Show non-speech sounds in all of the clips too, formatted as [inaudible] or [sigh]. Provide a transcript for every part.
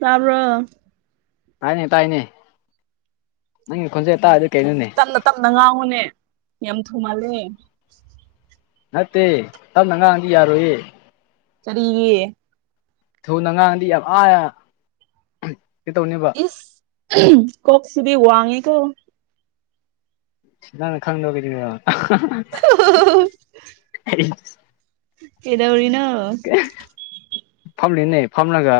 ꯇꯥꯕ꯭ꯔꯣ ꯇꯥꯏꯅꯦ ꯇꯥꯏꯅꯦ ꯅꯪꯒꯤ ꯈꯣꯟꯖꯦꯜ ꯇꯥꯗꯗꯤ ꯀꯩꯅꯣꯅꯦ ꯇꯝꯅ ꯇꯝꯅ ꯉꯥꯡꯉꯨꯅꯦ ꯌꯥꯝ ꯊꯨ ꯃꯥꯜꯂꯦ ꯅꯠꯇꯦ ꯇꯞꯅ ꯉꯥꯡꯉꯗꯤ ꯌꯥꯔꯣꯏꯌꯦ ꯀꯔꯤꯒꯤ ꯊꯨꯅ ꯉꯥꯡꯑꯗꯤ ꯌꯥꯝ ꯑꯥ ꯀꯩꯇꯧꯅꯦꯕ [unintelligible] ꯀꯣꯛꯁꯤꯗꯤ ꯋꯥꯡꯉꯤꯀꯣ ꯅꯪꯅ ꯈꯪꯗꯕꯒꯤ [unintelligible] [unintelligible] [unintelligible] ꯀꯩꯗꯧꯔꯤꯅꯣ [unintelligible] ꯐꯝꯂꯤꯅꯦ ꯐꯝꯂꯒ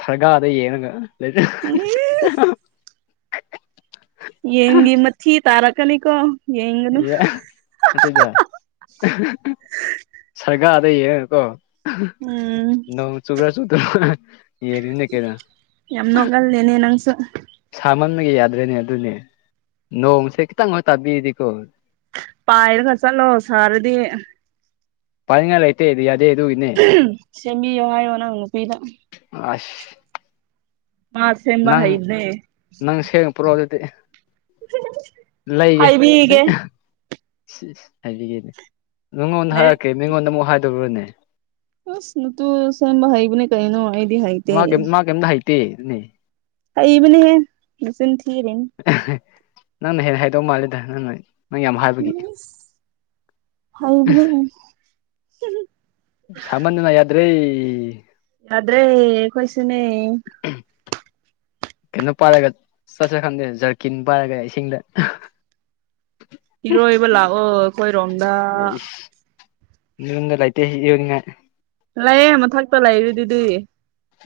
ꯁꯔꯒꯥꯥꯔꯗ ꯌꯦꯡꯉꯒ ꯂꯩ [unintelligible] [unintelligible] ꯌꯦꯟꯒꯤ ꯃꯥꯊꯤ ꯇꯥꯔꯛꯀꯅꯤꯀꯣ ꯌꯦꯡꯒꯅꯨ ꯑꯦ ꯅꯠꯇꯦꯗ ꯁꯥꯒꯥꯗ ꯌꯦꯡꯉꯒꯀꯣ ꯎꯝ ꯅꯣꯡ ꯆꯨꯕ꯭ꯔꯥ ꯆꯨꯗꯕ꯭ꯔ ꯌꯦꯡꯔꯤꯅꯦ ꯀꯩꯅꯣ ꯌꯥꯝ ꯅꯣꯛꯍꯟꯂꯦꯅꯦ ꯅꯪꯁꯨ ꯁꯥꯃꯟꯕꯒꯤ ꯌꯥꯗ꯭ꯔꯦꯅꯦ ꯑꯗꯨꯅꯦ ꯅꯣꯡꯁꯦ ꯈꯤꯇꯪꯒ ꯇꯥꯕꯤꯔꯗꯤꯀꯣ ꯄꯥꯏꯔꯒ ꯆꯠꯂꯣ ꯁꯥꯔꯗꯤ ꯄꯥꯏꯅꯤꯡꯉꯥꯏ ꯂꯩꯇꯦ ꯔꯤꯌꯥꯗꯦ ꯑꯗꯨꯒꯤꯅꯦ ꯁꯦꯝꯕꯤꯌꯣ ꯍꯥꯏꯌꯣ ꯅꯪ ꯅꯨꯄꯤꯗ ꯑꯁ ꯃꯥ ꯁꯦꯝꯕ ꯅꯪ ꯍꯩꯕꯅꯦ ꯅꯪ ꯁꯦꯡꯅ ꯄꯨꯔꯛꯑꯣ ꯑꯗꯨꯗꯤ [unintelligible] ꯂꯩꯒꯦ ꯍꯥꯏꯕꯤꯒꯦ [unintelligible] ꯍꯥꯏꯕꯤꯒꯦꯅꯦ ꯅꯪꯉꯣꯟꯗ ꯍꯥꯏꯔꯛ ꯂꯥꯏꯔꯤꯛ ꯀꯩ ꯃꯤꯉꯣꯟꯗ ꯑꯃꯨꯛ ꯍꯥꯏꯗꯧꯕ꯭ꯔꯅꯦ ꯑꯁ ꯅꯇꯨꯗꯣ ꯁꯦꯝꯕ ꯍꯩꯕꯅꯦ ꯀꯩꯅꯣ ꯑꯩ ꯃꯥꯀꯩꯝ ꯃꯥ ꯀꯩꯝꯗ ꯍꯩꯇꯦꯅꯦ ꯍꯩꯕꯅꯦꯍꯦ ꯃꯆꯤꯟ ꯊꯤꯔꯤꯅꯤ ꯅꯪꯅ ꯍꯦꯟꯅ ꯍꯩꯗꯧ ꯃꯥꯟꯂꯦꯗ ꯅꯪꯅ ꯅꯪ ꯌꯥꯝ ꯍꯥꯏꯕꯒꯤ ꯏꯁ ꯍꯩꯕꯅꯦ ꯁꯥꯃꯟꯗꯅ ꯌꯥꯗ꯭ꯔꯦ ꯌꯥꯗ꯭ꯔꯦ ꯑꯈꯣꯏꯁꯨꯅꯦ ꯀꯩꯅꯣ ꯄꯥꯏꯔꯒ ꯆꯠꯁꯤꯔ ꯈꯪꯗꯦ ꯖꯔꯀꯤꯟ ꯄꯥꯏꯔꯒ ꯏꯁꯤꯡꯗ ꯏꯔꯣꯏꯕ ꯂꯥꯛꯑꯣ ꯑꯩꯈꯣꯏꯔꯣꯝꯗ ꯅꯣꯏꯔꯣꯝꯗ ꯂꯩꯇꯦ ꯏꯔꯣꯏꯅꯤꯉꯥꯏ ꯂꯩꯌꯦ ꯃꯊꯛꯇ ꯂꯩꯔꯤꯗꯨꯗꯤ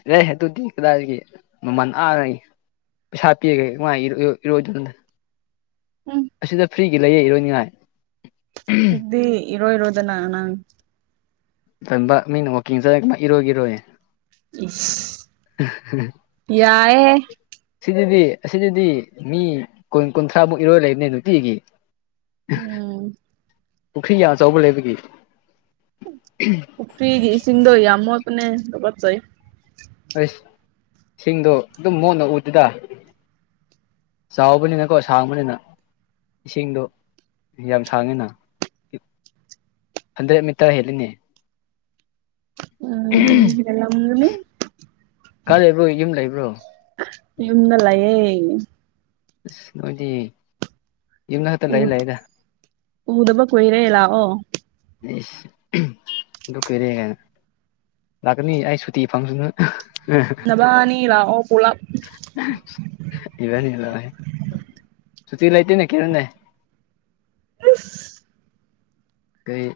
ꯂꯩ ꯑꯗꯨꯗꯤ ꯀꯗꯥꯏꯗꯒꯤ ꯃꯃꯜ ꯑꯥꯅ ꯄꯩꯁꯥ ꯄꯤꯔꯒ ꯀꯃꯥꯏ ꯏꯔꯣ ꯏꯔꯣꯏꯗꯣꯏꯅꯣꯗ ꯎꯝ ꯑꯁꯤꯗ ꯐ꯭ꯔꯤꯒꯤ ꯂꯩꯌꯦ ꯏꯔꯣꯏꯅꯤꯉꯥꯏ ꯑꯗꯨꯗꯤ ꯏꯔꯣꯏꯔꯣꯗꯅꯥ ꯅꯪ ꯇꯟꯕ ꯃꯤꯅ ꯋꯀꯤꯡ ꯆꯠꯂ ꯀꯃꯥꯏ ꯏꯔꯣꯏꯒꯦꯔꯣ ꯑꯩ ꯏꯁ ꯌꯥꯏꯍꯦ [inaudible] ꯁꯤꯗꯗꯤ ꯑꯁꯤꯗꯗꯤ ꯃꯤ ꯀꯨꯟ ꯀꯨꯟꯊ꯭ꯔꯥꯃꯨꯛ ꯏꯔꯣꯏ ꯂꯩꯕꯅꯦ ꯅꯨꯡꯇꯤꯒꯤ ꯎꯝ ꯄꯨꯈ꯭ꯔꯤ ꯌꯥꯝꯆꯧꯕ ꯂꯩꯕꯒꯤ ꯄꯨꯈ꯭ꯔꯤꯒꯤ ꯏꯁꯤꯡꯗꯣ ꯌꯥꯝ ꯃꯣꯠꯄꯅꯦ ꯇꯨꯀꯠꯆꯩ ꯑꯁ ꯁꯤꯡꯗꯣ ꯑꯗꯨꯝ ꯃꯣꯠꯅ ꯎꯗꯦꯗ ꯆꯥꯎꯕꯅꯤꯅꯀꯣ ꯁꯥꯡꯕꯅꯤꯅ ꯏꯁꯤꯡꯗꯣ ꯌꯥꯝ ꯁꯥꯡꯉꯤꯅ ꯍꯟꯗ꯭ꯔꯦꯠ ꯃꯤꯇꯔ ꯍꯦꯜꯂꯤꯅꯦ ꯎꯝ ꯍꯦꯜꯂꯝꯃꯅꯤ ꯀꯥꯏ ꯂꯩꯕ꯭ꯔꯣ ꯌꯨꯝ ꯂꯩꯕ꯭ꯔꯣ ꯌꯨꯝꯗ ꯂꯌꯦ ꯑꯁ ꯅꯣꯏꯗꯤ ꯌꯨꯝꯗ ꯈꯛꯇ ꯎ ꯂꯩ ꯂꯩꯏꯗ ꯎꯗꯕ ꯀꯨꯏꯔꯦ ꯂꯥꯛꯑꯣ ꯑꯦꯁ ꯎꯗ ꯀꯨꯏꯔꯦ ꯒꯥꯏꯅ ꯂꯥꯛꯀꯅꯤ ꯑꯩ ꯁꯨꯇꯤ ꯐꯪꯁꯨꯅ ꯅꯕꯥꯅꯤ ꯂꯥꯛꯑꯣ ꯄꯨꯂꯞ ꯏꯕꯅꯤ ꯂꯥꯎꯌꯦ ꯁꯨꯇꯤ ꯂꯩꯇꯦꯅꯦ ꯀꯩꯅꯣꯅꯦ ꯑꯁ ꯀꯩ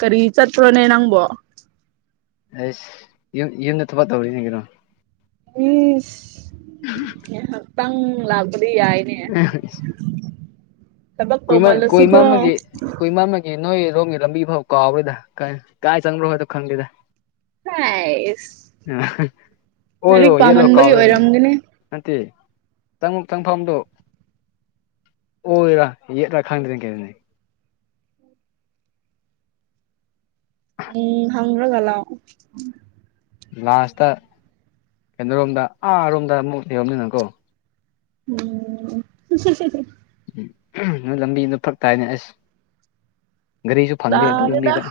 ꯀꯔꯤ ꯆꯠꯄ꯭ꯔꯣꯅꯦ ꯅꯪꯕꯣ ꯑꯩꯁ ꯌꯨꯝ ꯌꯨꯝꯗ ꯊꯕꯛ ꯇꯧꯔꯤꯅꯦ ꯀꯩꯅꯣ ꯉꯥꯇꯪ ꯂꯛꯕꯗꯤ ꯌꯥꯏꯌꯦꯅꯦ [unintelligible] ꯊꯕꯛ ꯀꯨꯏꯃꯟ ꯀꯨꯏꯃꯟꯕꯒꯤ ꯇꯧꯃꯜꯂꯁꯨꯀꯣ ꯀꯨꯏꯃꯟꯕꯥ ꯑꯦ ꯅꯣꯏꯔꯣꯝꯒꯤ ꯂꯝꯕꯤ ꯐꯥꯎ ꯀꯥꯎꯔꯣꯏꯗ ꯀꯔ ꯀꯥꯏ ꯆꯪꯕ꯭ꯔꯣ ꯍꯥꯏꯗꯣ ꯈꯪꯗꯦꯗ ꯍꯁ [unintelligible] ꯑꯣꯏꯔꯣ ꯌꯦꯂꯣ ꯄꯥꯝꯃꯟꯕꯒꯤ ꯀꯥꯎꯔꯦꯅꯦ ꯑꯣꯏꯔꯝꯒꯅꯤ ꯅꯠꯇꯦ ꯆꯪꯉꯨꯛ ꯆꯪꯐꯝꯗꯣ ꯑꯣꯏꯔꯥ ꯉꯦꯠꯂꯥꯥ [unintelligible] ꯎꯝ ꯍꯪ꯭ꯗꯔꯒ [unintelligible] ꯂꯥꯁꯇ ꯀꯩꯅꯣꯔꯣꯝꯗ ꯑꯥꯔꯣꯝꯗ ꯑꯃꯨꯛ ꯂꯩꯔꯝꯅꯤꯅꯪꯀꯣ ꯎꯝ [unintelligible] ꯎꯝ ꯅꯣꯏ ꯂꯝꯕꯤꯗꯣ ꯐꯛꯇꯥꯏꯅꯦ ꯑꯁ ꯒꯥꯔꯤꯁꯨ ꯐꯪꯗꯦ ꯌꯥꯔꯦꯗ ꯑꯗꯨꯃꯤꯗ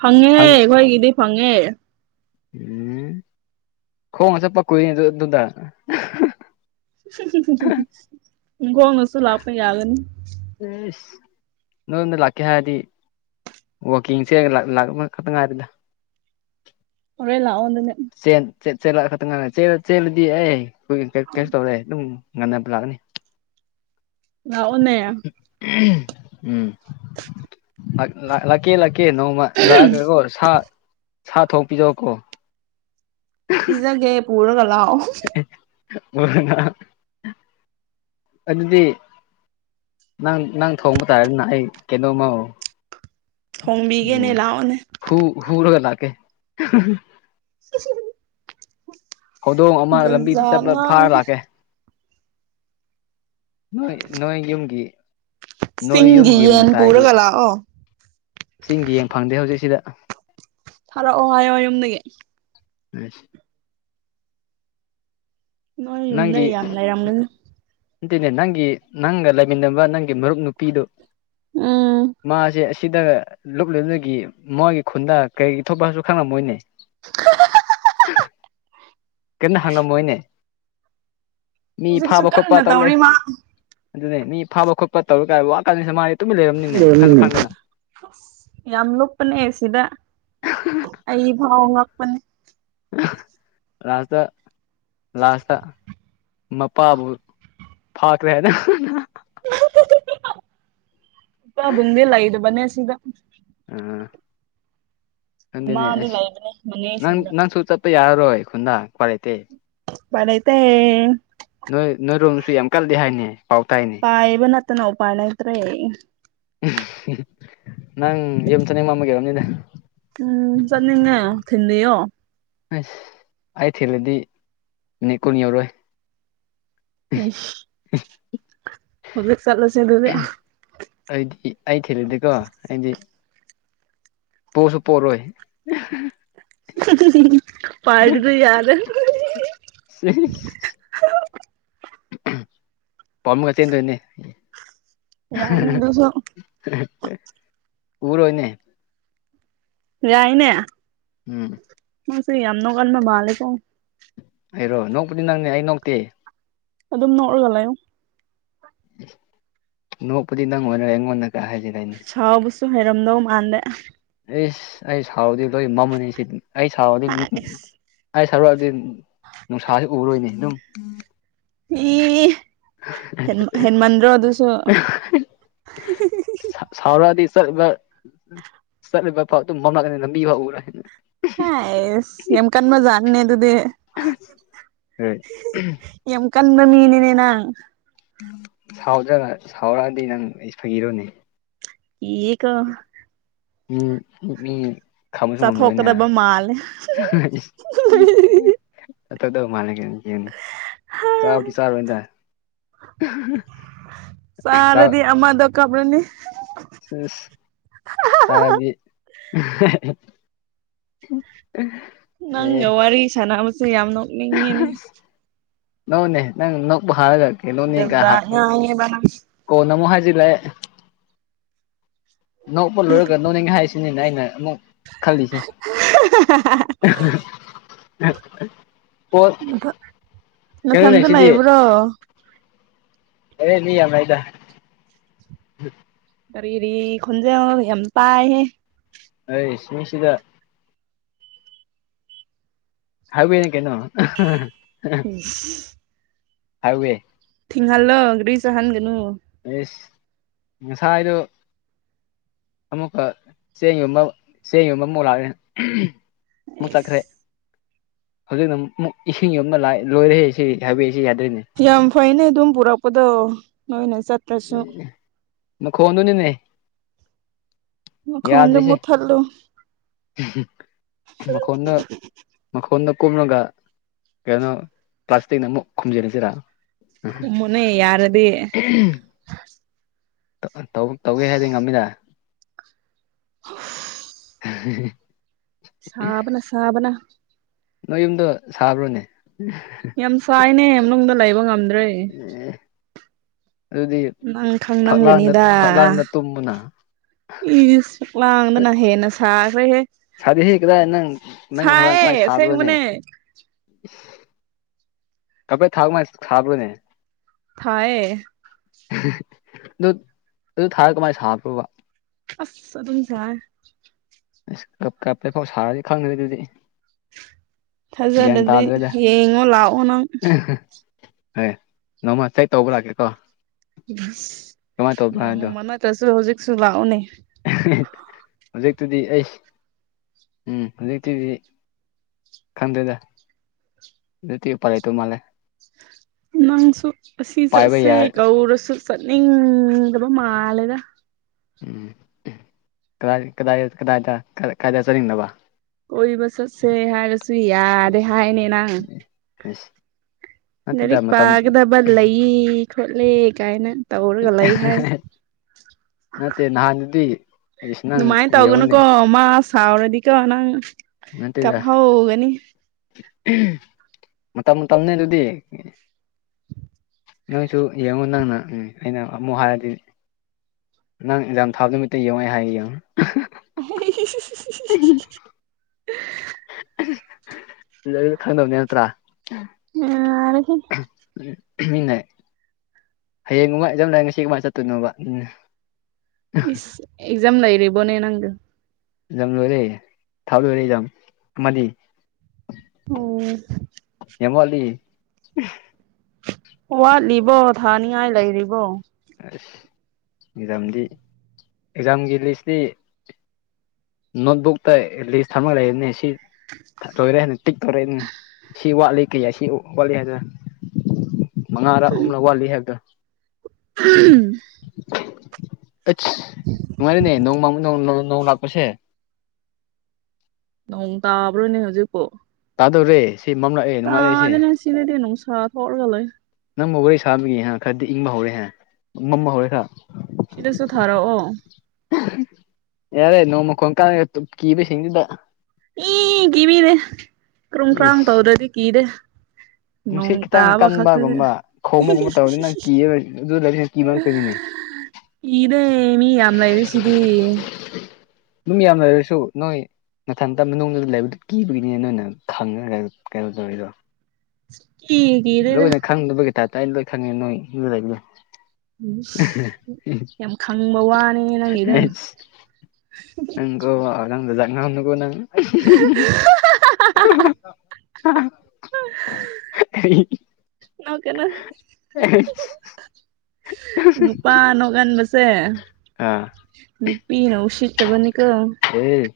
ꯐꯪꯉꯦꯍꯦ ꯐꯪ ꯑꯩꯈꯣꯏꯒꯤꯗꯤ ꯐꯪꯉꯦ ꯎꯝ ꯈꯣꯡꯅ ꯆꯄ ꯀꯨꯏꯌꯦ ꯑꯗꯨ ꯑꯗꯨꯗꯥ [unintelligible] ꯅꯤꯡꯒꯣꯡꯅꯁꯨ ꯂꯛꯄ ꯌꯥꯒꯅꯤ [unintelligible] ꯅꯣꯏ ꯂꯀꯦ ꯍꯥꯏꯗꯤ ꯋꯥꯈꯤꯡꯁꯦ ꯂꯥꯛ ꯂꯥꯛ [unintelligible] ꯈꯠꯇꯥ ꯉꯥꯏꯔꯦꯗ ꯍꯣꯔꯦꯟ ꯂꯥꯛꯑꯣ ꯑꯗꯨꯗꯤ ꯆꯦꯜ ꯆꯦꯜ ꯆꯦꯜꯂ ꯈꯛꯇꯪ ꯉꯥꯢ ꯆꯦꯜ ꯆꯦꯜꯂꯗꯤ ꯑꯩ [unintelligible] ꯂꯥꯛꯑꯣꯅꯦ [unintelligible] ꯎꯝ ꯂꯥꯛ ꯂꯥꯛ ꯂꯥꯛꯀꯦ ꯂꯥꯛꯀꯦ ꯅꯣꯡꯃ ꯂꯥꯛꯑꯒꯀꯣ ꯁꯥ ꯁꯥ ꯊꯣꯡ ꯄꯤꯖꯧꯀꯣ ꯁꯤꯖꯒꯦ ꯄꯨꯔꯒ ꯂꯥꯛꯑꯣ [unintelligible] [unintelligible] ꯑꯗꯨꯗꯤ ꯅꯪ ꯅꯪ ꯊꯣꯡꯕ ꯇꯥꯔꯅꯤꯅ ꯑꯩ ꯀꯩꯅꯣꯝꯃ ꯎꯝ ꯊꯣꯡꯕꯤꯒꯦꯅꯦ ꯂꯥꯛꯑꯣꯅꯦ ꯍꯨ ꯍꯨꯔꯒ ꯂꯥꯛꯀꯦ ꯍꯧꯗꯣꯡ ꯑꯃ ꯂꯝꯕꯤꯗ ꯆꯠꯄ ꯐꯥꯔ ꯂꯥꯛꯀꯦ [unintelligible] ꯅꯣꯏ ꯅꯣꯏ ꯌꯨꯝꯒꯤ ꯅꯣꯏ ꯆꯤꯡꯒꯤ ꯌꯨꯝꯒꯤ ꯌꯦꯟ ꯃꯇꯥꯏꯒꯤ ꯄꯨꯔꯒ ꯂꯥꯛꯑꯣ ꯆꯤꯡꯒꯤ ꯌꯦꯡ ꯐꯪꯗꯦ ꯍꯧꯖꯤꯛ ꯁꯤꯗ ꯊꯥꯔꯛꯑꯣ ꯍꯥꯏꯌꯣ ꯌꯨꯝꯗꯒꯤ [unintelligible] ꯅꯣꯏ ꯌꯨꯝꯗ ꯅꯪꯒꯤ ꯌꯥꯝ ꯂꯩꯔꯝꯒꯅꯤ ꯅꯇꯦꯅꯦ ꯅꯪꯒꯤ ꯅꯪꯒ ꯂꯩꯃꯤꯟꯅꯕ ꯅꯪꯒꯤ ꯃꯔꯨꯞ ꯅꯨꯄꯤꯗꯨ ꯎꯝ ꯃꯥꯖꯦ ꯑꯁꯤꯗ [unintelligible] ꯃꯣꯏꯒꯤ ꯈꯨꯟꯗ ꯀꯔꯤ ꯊꯣꯛꯄꯁꯨ ꯈꯪꯉꯝꯃꯣꯏꯅꯦ [unintelligible] [unintelligible] ꯀꯟꯅ ꯍꯪꯉꯝꯃꯣꯏꯅꯦ ꯃꯤ ꯍꯧꯖꯤꯛꯁꯨ ꯐꯥꯕ ꯈꯣꯠꯄ ꯀꯟꯅ ꯇꯧꯂꯩ ꯇꯧꯔꯤ ꯃꯥ ꯑꯗꯨꯅꯦ ꯃꯤ ꯐꯥꯕ ꯈꯣꯠꯄ ꯇꯧꯔ [unintelligible] ꯋꯥꯈꯟꯁꯦꯅ ꯃꯥ [unintelligible] ꯑꯁ ꯌꯥꯝ ꯂꯨꯞꯄꯅꯦ ꯁꯤꯗ ꯑꯩ ꯐꯥꯎ ꯉꯛꯄꯅꯦ ꯂꯥꯁꯇ ꯂꯥꯁꯇ ꯃꯄꯥꯕꯨ ꯐꯥꯈ꯭ꯔꯦ ꯍꯥꯏꯅ [unintelligible] ꯆꯕꯝꯗꯤ ꯂꯩꯔꯕꯅꯦ ꯁꯤꯗ ꯑ ꯑꯗꯨꯅꯦ ꯃꯃꯥꯗꯤ ꯑꯁ ꯂꯩꯕꯅꯦ ꯅꯪ ꯃꯅꯦꯁꯤꯡꯗ ꯅꯪꯁꯨ ꯆꯠ ꯄ ꯌꯥꯔꯔꯣꯏ ꯈꯨꯟꯗꯥ ꯎꯄꯥꯏ ꯂꯩꯇꯦ ꯎꯄꯥꯏ ꯂꯩꯇꯦ ꯅꯣꯏ ꯅꯣꯏꯔꯣꯝꯁꯨ ꯌꯥꯝ ꯀꯜꯂꯤ ꯍꯥꯏꯅꯦ ꯄꯥꯎ ꯇꯥꯏꯅꯦ ꯄꯥꯏꯕ ꯅꯠꯇꯅ ꯎꯄꯥꯏ ꯂꯩꯇꯔꯦ ꯅꯪ ꯌꯨꯝ ꯆꯠꯅꯤꯡꯃꯟꯕꯒꯤ ꯑꯣꯏꯔꯝꯅꯤꯗ ꯎꯝ ꯆꯠꯅꯤꯡꯉꯦ ꯊꯤꯟꯕꯤꯌꯣ ꯑꯁ ꯑꯩ ꯊꯤꯜꯂꯗꯤ ꯃꯤꯅꯠ ꯀꯨꯟ ꯌꯧꯔꯣꯏ ꯏꯁ ꯍꯧꯖꯤꯛ ꯆꯠꯂꯁꯤ ꯑꯗꯨꯗꯤ ꯑꯩꯗꯤ ꯑꯩ ꯊꯤꯜꯂꯗꯤꯀꯣ ꯍꯥꯏꯗꯤ ꯄꯣꯁꯨ ꯄꯣꯔꯣꯏ ꯄꯥꯏꯕꯗꯨ ꯌꯥꯗꯦ [unintelligible] ꯄꯝꯃꯒ ꯆꯦꯟꯗꯣꯏꯅꯦ ꯌꯥꯏꯅꯦ ꯑꯗꯨꯁꯨ ꯄꯨꯔꯣꯏꯅꯦ ꯌꯥꯏꯅꯦ ꯎꯝ ꯅꯪꯁꯦ ꯌꯥꯝ ꯅꯣꯛꯒꯟꯕ ꯃꯥꯥꯜꯂꯦꯀꯣ ꯑꯩꯔꯣ ꯅꯣꯛꯄꯗꯤ ꯅꯪꯅꯦ ꯑꯩ ꯅꯣꯛꯇꯦ ꯑꯗꯨꯝ ꯅꯣꯛꯔꯒ ꯂꯩꯌꯨ ꯅꯣꯛꯄꯗꯤ ꯅꯪ ꯑꯣꯏꯔꯦ ꯑꯩꯉꯣꯟꯗꯒ ꯍꯥꯏꯖꯤꯟꯅꯩꯅꯦ ꯁꯥꯎꯕꯁꯨ ꯍꯩꯔꯝꯗꯧ ꯃꯥꯟꯗꯦ ꯏꯁ ꯑꯩ ꯁꯥꯎꯔꯗꯤ ꯂꯣꯏ ꯃꯝꯃꯅꯤ ꯁꯤ ꯑꯩ ꯁꯥꯎꯔꯗꯤ ꯑꯦꯛꯁ ꯑꯩ ꯁꯥꯎꯔꯛꯑꯗꯤ ꯅꯨꯡꯁꯥꯁꯤ ꯎꯔꯔꯣꯏꯅꯦ ꯑꯗꯨꯝ ꯏ ꯍꯦꯟꯃꯟꯗ꯭ꯔꯣ ꯑꯗꯨꯁꯨ [unintelligible] ꯁ ꯁꯥꯎꯔꯛꯑꯗꯤ ꯆꯠꯄ ꯆꯠꯂꯤꯕ ꯄꯥꯛꯇꯨꯝ ꯃꯝꯔꯒꯅꯤ ꯂꯝꯕꯤꯕꯥꯎ ꯎꯔꯣꯏ ꯍꯥꯏꯁ ꯌꯥꯝ ꯀꯥꯟꯕꯖꯠꯅꯤꯅꯦ ꯗꯨꯗꯤ ꯌꯥꯝ ꯀꯟꯕ ꯃꯤꯅꯤꯅꯦ ꯅꯪ ꯁꯥꯎꯗꯔꯒ ꯁꯥꯎꯔꯛꯑꯗꯤ ꯅꯪ ꯏꯁ ꯐꯒꯤꯔꯣꯅꯦ ꯀꯤꯌꯦ ꯀꯣ ꯎꯝ ꯎ ꯃꯤ ꯈꯪꯕꯁꯨ ꯉꯝꯔꯣꯏꯅꯦ ꯆꯥꯊꯣꯛꯀꯗꯕ ꯃꯥꯜꯂꯦ ꯏꯁ ꯆꯠꯊꯗꯧ ꯃꯥꯜꯂꯒꯦ ꯌꯦꯅꯤ ꯍ ꯆꯥꯔꯗꯤ ꯑꯃꯗꯣ ꯀꯞꯔꯅꯤ ꯁꯤꯏꯁ ꯆꯔꯥꯗꯤ [unintelligible] ꯅꯪꯒ ꯋꯥꯔꯤ ꯁꯥꯟꯅꯕꯁꯦ ꯌꯥꯝ ꯅꯣꯛ ꯅꯣꯛꯎꯅꯦ ꯅꯪ ꯅꯣꯛꯄ ꯍꯥꯔꯒꯦ ꯀꯩꯅꯣꯅꯦ ꯖꯥꯠ ꯒꯥ ꯍꯥ ꯖꯥꯠ ꯉꯥꯡꯉꯦꯕ ꯅꯪ ꯀꯣꯟꯅ ꯃꯨꯛ ꯍꯥꯏꯖꯤꯜꯂꯦ ꯅꯣꯛꯄ ꯂꯣꯏꯔꯒ ꯅꯣꯡꯅꯤꯡ ꯍꯥꯏꯁꯤ ꯅꯥꯏꯅ ꯑꯃꯛ [unintelligible] [unintelligible] ꯑꯣ ꯃꯊꯟꯗ ꯂꯩꯕ꯭ꯔꯣ ꯑꯦ ꯃꯤ ꯌꯥꯝ ꯂꯩꯗ ꯀꯔꯤꯔꯤ ꯈꯣꯟꯟꯖꯦꯜ ꯌꯥꯝ ꯇꯥꯏꯍꯦ ꯑꯩ ꯁꯤꯃꯤꯁꯤꯗ ꯍꯥꯏ ꯋꯦꯅꯦ ꯀꯩꯅꯣ [inaudible] ꯍꯥꯏꯋꯦ ꯊꯤꯡꯍꯜꯂꯣꯒ꯭ꯔꯤ ꯆꯍꯟꯒꯅꯨ ꯑꯦꯁ ꯉꯁꯥꯏꯗꯣ ꯑꯃꯨꯛꯀ ꯆꯦꯡ ꯌꯣꯟꯕ ꯆꯦꯡ ꯌꯣꯟꯕ ꯑꯃꯨꯛ ꯂꯥꯛꯑꯦ ꯑꯃꯨꯛ ꯆꯠꯈ꯭ꯔꯦ ꯑꯩꯁ ꯍꯧꯖꯤꯛꯅ ꯑꯃꯨꯛ ꯏꯁꯤꯡ ꯌꯣꯟꯕ ꯂꯥꯏ ꯂꯣꯏꯔꯦ ꯁꯤ ꯍꯥꯏꯕꯤꯁꯤ ꯌꯥꯗ꯭ꯔꯦꯅꯦ ꯌꯥꯝ ꯐꯩꯅꯦ ꯑꯗꯨꯝ ꯄꯨꯔꯛꯄꯗꯣ ꯅꯣꯏꯅ ꯆꯠ ꯃ ꯈꯣꯟꯗꯨꯅꯤꯅꯦ ꯃꯈꯣꯟꯗꯣ ꯌꯥꯗ꯭ꯔꯤꯁꯦ ꯃꯨꯠꯊꯠꯂꯨ ꯃꯈꯣꯟꯅ ꯃꯈꯣꯟꯗ ꯀꯨꯝꯂꯒ ꯀꯩꯅꯣ ꯄ꯭ꯂꯥꯁꯇꯤꯛꯅ ꯑꯃꯨꯛ ꯈꯨꯝꯖꯤꯔꯨꯁꯤꯔꯥ ꯈꯨꯝꯃꯨꯅꯦ ꯌꯥꯔꯗꯤ [unintelligible] ꯇꯧꯒꯦ ꯍꯥꯏꯗꯤ ꯉꯝꯅꯤꯗ [unintelligible] [unintelligible] ꯁꯥꯕꯅ ꯁꯥꯕꯅ ꯅꯣꯏ ꯌꯨꯝꯗꯣ ꯁꯥꯕ꯭ꯔꯣꯅꯦ ꯌꯥꯝ ꯁꯥꯏꯅꯦ ꯃꯅꯨꯡꯗ ꯂꯩꯕ ꯉꯝꯗ꯭ꯔꯦ ꯑꯦ ꯑꯗꯨꯗꯤ ꯅꯪ ꯐꯛꯂꯥꯡꯗ ꯈꯪꯂꯝꯒꯅꯤꯗ ꯐꯛꯂꯥꯡꯗ ꯇꯨꯝꯃꯨꯅ ꯏꯁ ꯁꯨꯛꯂꯥꯡꯗꯅ ꯍꯦꯟꯅ ꯁꯥꯈ꯭ꯔꯦꯍꯦ ꯁꯥꯗꯦꯍꯦ ꯀꯗꯥꯏ ꯅꯪ ꯅꯪꯒꯤ ꯍꯕꯥꯥꯡ ꯁꯥꯏꯌꯦ ꯀꯃꯥꯏ ꯁꯥꯕꯔꯣꯅꯦ ꯑꯁꯦꯡꯕꯅꯦ ꯀꯥꯔꯄꯦꯠ ꯊꯥꯎꯃꯥꯏ ꯊꯥꯕꯔꯣꯅꯦ ꯊꯥꯏꯌꯦ ꯑꯗꯨ ꯑꯗꯨ ꯊꯥꯔ ꯀꯃꯥꯏꯅ ꯁꯥꯕꯔꯣꯕ ꯑꯁ ꯑꯗꯨꯝ ꯁꯥ ꯑ ꯀ ꯀꯞꯄꯦꯀꯣ ꯁꯥꯔꯗꯤ ꯈꯪꯗ꯭ꯔꯦ ꯑꯗꯨꯗꯤ ꯒ꯭ꯌꯥꯟ ꯊꯥꯖꯔꯗꯤ ꯇꯥꯗ꯭ꯔꯦꯗ ꯌꯦꯡꯉꯣ ꯂꯥꯛꯑꯣ ꯅꯪ ꯍꯣꯏ ꯅꯣꯡꯃ ꯆꯦꯛ ꯇꯧꯕ ꯂꯥꯛꯀꯦꯀꯣ ꯀꯃꯥꯏꯅ ꯇꯧꯕꯅꯣ ꯍꯥꯏꯕꯗꯣ ꯅꯣꯡꯃ ꯅꯠꯇ꯭ꯔꯁꯨ ꯍꯨꯖꯤꯛꯁꯨ ꯂꯥꯛꯎꯅꯦ ꯍꯧꯖꯤꯛꯇꯨꯗꯤ ꯑꯩ ꯎꯝ ꯍꯧꯖꯤꯛꯇꯨꯗꯤ ꯈꯟꯗꯦꯗ ꯗꯛꯇꯤ ꯎꯄꯥꯏ ꯂꯩꯗꯧ ꯃꯥꯂꯦ ꯅꯪꯁꯨ ꯑꯁꯤ ꯆꯠꯁꯦ ꯌꯥꯔꯦ ꯀꯧꯔꯁꯨ ꯆꯠꯅꯤꯡꯗꯕ ꯃꯥꯜꯂꯦꯗ ꯎꯝ ꯀꯥꯗꯥꯏ ꯀꯗꯥꯏꯗ ꯀꯗꯥꯏꯗ ꯆꯠꯅꯤꯡꯗꯕ ꯀꫭꯏꯕ ꯆꯠꯁꯦ ꯍꯥꯏꯔꯁꯨ ꯌꯥꯗꯦ ꯍꯥꯏꯅꯦ ꯅꯪ ꯑꯁ ꯅꯠꯇꯦꯗ ꯂꯥꯏꯔꯤꯛ ꯃꯇꯝ ꯄꯥꯒꯗꯕ ꯂꯩꯌꯦ ꯈꯣꯠꯂꯤ ꯀꯥꯏꯅ ꯇꯧꯔꯒ ꯂꯩ ꯍꯥꯏ ꯅꯠꯇꯦ ꯅꯍꯥꯟꯗꯨꯗꯤ ꯑꯩꯁꯨ ꯅꯪ ꯌꯦꯡꯎ ꯅꯪꯀꯣ ꯃꯥ ꯁꯥꯎꯔꯗꯤꯀꫭ ꯅꯪ ꯅꯠꯇꯦꯗ ꯀꯥꯞꯍꯧꯒꯅꯤ ꯃꯇꯝ ꯃꯇꯝꯅꯦ ꯑꯗꯨꯗꯤ ꯅꯪꯁꯨ ꯌꯦꯡꯉꯨ ꯅꯪꯅ ꯎꯝ ꯑꯩꯅ ꯑꯃꯨꯛ ꯍꯥꯏꯔꯗꯤ ꯅꯪ ꯑꯦꯛꯖꯥꯝ ꯊꯥꯕ ꯅꯨꯃꯤꯠꯇ ꯌꯦꯡꯉꯨ ꯑꯩ ꯍꯥꯏꯒꯦ ꯌꯦꯡꯉꯨ [inaudible] [unintelligible] ꯈꯪꯗꯕꯅꯦ ꯅꯠꯇ꯭ꯔꯥ ꯌꯥꯔꯦꯍꯦ [unintelligible] ꯍꯌꯦꯡ ꯅꯨꯡꯉꯥꯏ ꯐꯦꯛꯖꯥꯝ ꯂꯩꯔ ꯉꯁꯤ ꯀꯃꯥꯏ ꯆꯠꯇꯣꯏꯅꯣꯕ ꯏꯁ ꯑꯦꯛꯖꯥꯝ ꯂꯩꯔꯤꯕꫭꯅꯦ ꯅꯪꯗꯨ ꯑꯦꯛꯖꯥꯝ ꯂꯣꯏꯔꯦ ꯊꯥꯕ ꯂꫭꯏꯔꯦ ꯑꯦꯛꯖꯥꯝ ꯑꯃꯗꯤ ꯑꯣ ꯌꯥꯝ ꯋꯥꯠꯂꯤ ꯋꯥꯠꯂꯤꯕꯣ ꯊꯥꯅꯤꯡꯉꯥꯏ ꯂꯩꯔꯤꯕꯣ ꯑꯁ ꯑꯦꯛꯖꯥꯝꯗꯤ ꯑꯦꯛꯖꯥꯝꯒꯤ ꯂꯤꯁꯇꯤ ꯅꯣꯠꯕꯨꯛꯇ ꯂꯤꯁ ꯊꯝꯃꯒ ꯂꯩꯕꯅꯦ ꯁꯤ ꯂꯣꯏꯔꯦ ꯇꯤꯛ ꯇꯧꯔꯛꯏ ꯁꯤ ꯋꯥꯠꯂꯤ ꯀꯩ ꯁꯤ ꯋꯥꯠꯂꯤ ꯍꯥꯏꯗ ꯃꯉꯥꯔꯛ ꯑꯍꯨꯝꯂꯛ ꯋꯥꯠꯂꯤ ꯍꯥꯏꯕꯗꯨ [unintelligible] ꯑꯩꯁ ꯅꯨꯡꯉꯥꯏꯔꯅꯦ ꯅꯣꯡꯃ ꯅꯣꯡ ꯂꯥꯛꯄꯁꯦ ꯅꯣꯡ ꯇꯥꯕ꯭ꯔꯣꯅꯦ ꯍꯧꯖꯤꯛꯄꯣ ꯇꯥꯗꯧꯔꯦ ꯁꯤ [unintelligible] ꯁꯤ ꯇꯥꯗꯅ ꯁꯤꯗꯗꯤ ꯅꯨꯡꯁꯥ ꯊꯣꯛꯑ ꯂꯩ ꯅꯪꯕꯨ ꯋꯥꯔꯤ ꯁꯥꯕꯒꯤ ꯈꯔꯗꯤ ꯏꯪꯕ ꯍꯧꯔꯦꯍꯦ ꯑꯃꯨꯛ ꯃꯝꯕ ꯍꯧꯔꯒ ꯁꯤꯗꯁꯨ ꯊꯥꯔꯛꯑꯣ ꯌꯥꯔꯦ ꯅꯣꯡꯃ ꯈꯣꯡ ꯀꯥꯒ ꯀꯤꯕ ꯍꯦꯟꯖꯤꯟꯗ ꯏ ꯀꯤꯕꯤꯗꯦ ꯀ꯭ꯔꯨꯝ ꯀ꯭ꯔꯥꯡ ꯏꯁ ꯇꯧꯗ꯭ꯔꯗꯤ ꯀꯤꯗꯦ ꯅꯣꯡ ꯅꯨꯡꯁꯤꯠ ꯈꯤꯇꯪ ꯇꯥꯕ ꯈꯛꯇꯅꯤ ꯀꯟꯕꯒꯨꯝꯕ ꯈꯣꯡꯕꯒꯨꯝꯕ ꯇꯧꯔꯗꯤ ꯅꯪ ꯀꯤꯔ ꯑꯗꯨ ꯂꯩꯕꯁꯤꯅ ꯀꯤꯕ ꯉꯥꯛꯇꯅꯤꯅꯦ ꯀꯤꯗꯦ ꯃꯤ ꯌꯥꯝꯅ ꯂꯩꯔꯤꯁꯤꯗꯤ ꯃꯤ ꯌꯥꯝ ꯂꯩꯔꯁꯨ ꯅꯣꯏ ꯅꯊꯟꯇ ꯃꯅꯨꯡꯗ ꯂꯩꯕꯗꯨ ꯀꯤꯕꯒꯤꯅꯤꯅꯦ ꯅꯣꯏꯅ ꯈꯪꯉꯒ ꯀꯩꯅꯣ ꯇꯧꯔꯤꯗꯣ ꯁꯨꯛꯀꯤ ꯍꯦꯛ ꯂꯣꯏꯅ ꯈꯪꯗꯕꯒꯤ ꯇꯥꯏꯞꯇ ꯑꯩꯅ ꯂꯣꯏ ꯈꯪꯉꯦ ꯅꯣꯏꯗꯣ ꯎꯝ ꯌꯥꯝ ꯈꯪꯕ ꯋꯥꯅꯤ ꯅꯪꯒꯤꯗꯨ [inaudible] [unintelligible] [unintelligible] ꯀꯩꯅꯣ ꯅꯨꯄꯥ ꯅꯣꯛꯀꯟꯕꯁꯦ ꯑꯥ ꯅꯨꯄꯤꯗꯧ ꯁꯤꯠꯇꯕꯅꯤꯀꯣ ꯑꯦ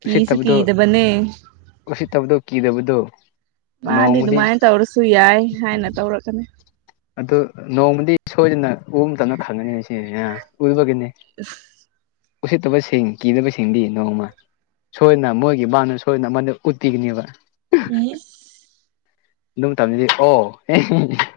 ꯀꯤꯁꯨ ꯀꯤꯗꯕꯅꯤ ꯎꯁꯤꯠꯇꯕꯗꯨ ꯀꯤꯗꯕꯗꯨ ꯃꯥꯗꯤ ꯗꯨꯃꯥꯏꯟ ꯇꯧꯔꯁꯨ ꯌꯥꯏ ꯍꯥꯏꯅ ꯇꯧꯔꯛꯀꯅꯤ ꯑꯗꯨ ꯅꯣꯡꯃꯗꯤ ꯁꯣꯏꯗꯅ ꯎꯝ ꯃꯇꯝꯅ ꯈꯪꯉꯅꯤ ꯑꯁꯤꯅ ꯎꯏꯕꯒꯤꯅꯦ ꯎꯁꯤꯠꯇꯕꯁꯤꯡ ꯀꯤꯗꯕꯁꯤꯡꯗꯤ ꯅꯣꯡꯃ ꯁꯣꯏꯗꯅ ꯃꯣꯏꯒꯤ ꯕꯥꯅ ꯁꯣꯏꯗꯅ ꯃꯗꯨ ꯎꯠꯇꯤꯒꯅꯦꯕ ꯏꯁ ꯗꯨꯝ ꯃꯇꯝꯗꯗꯤ ꯑꯣ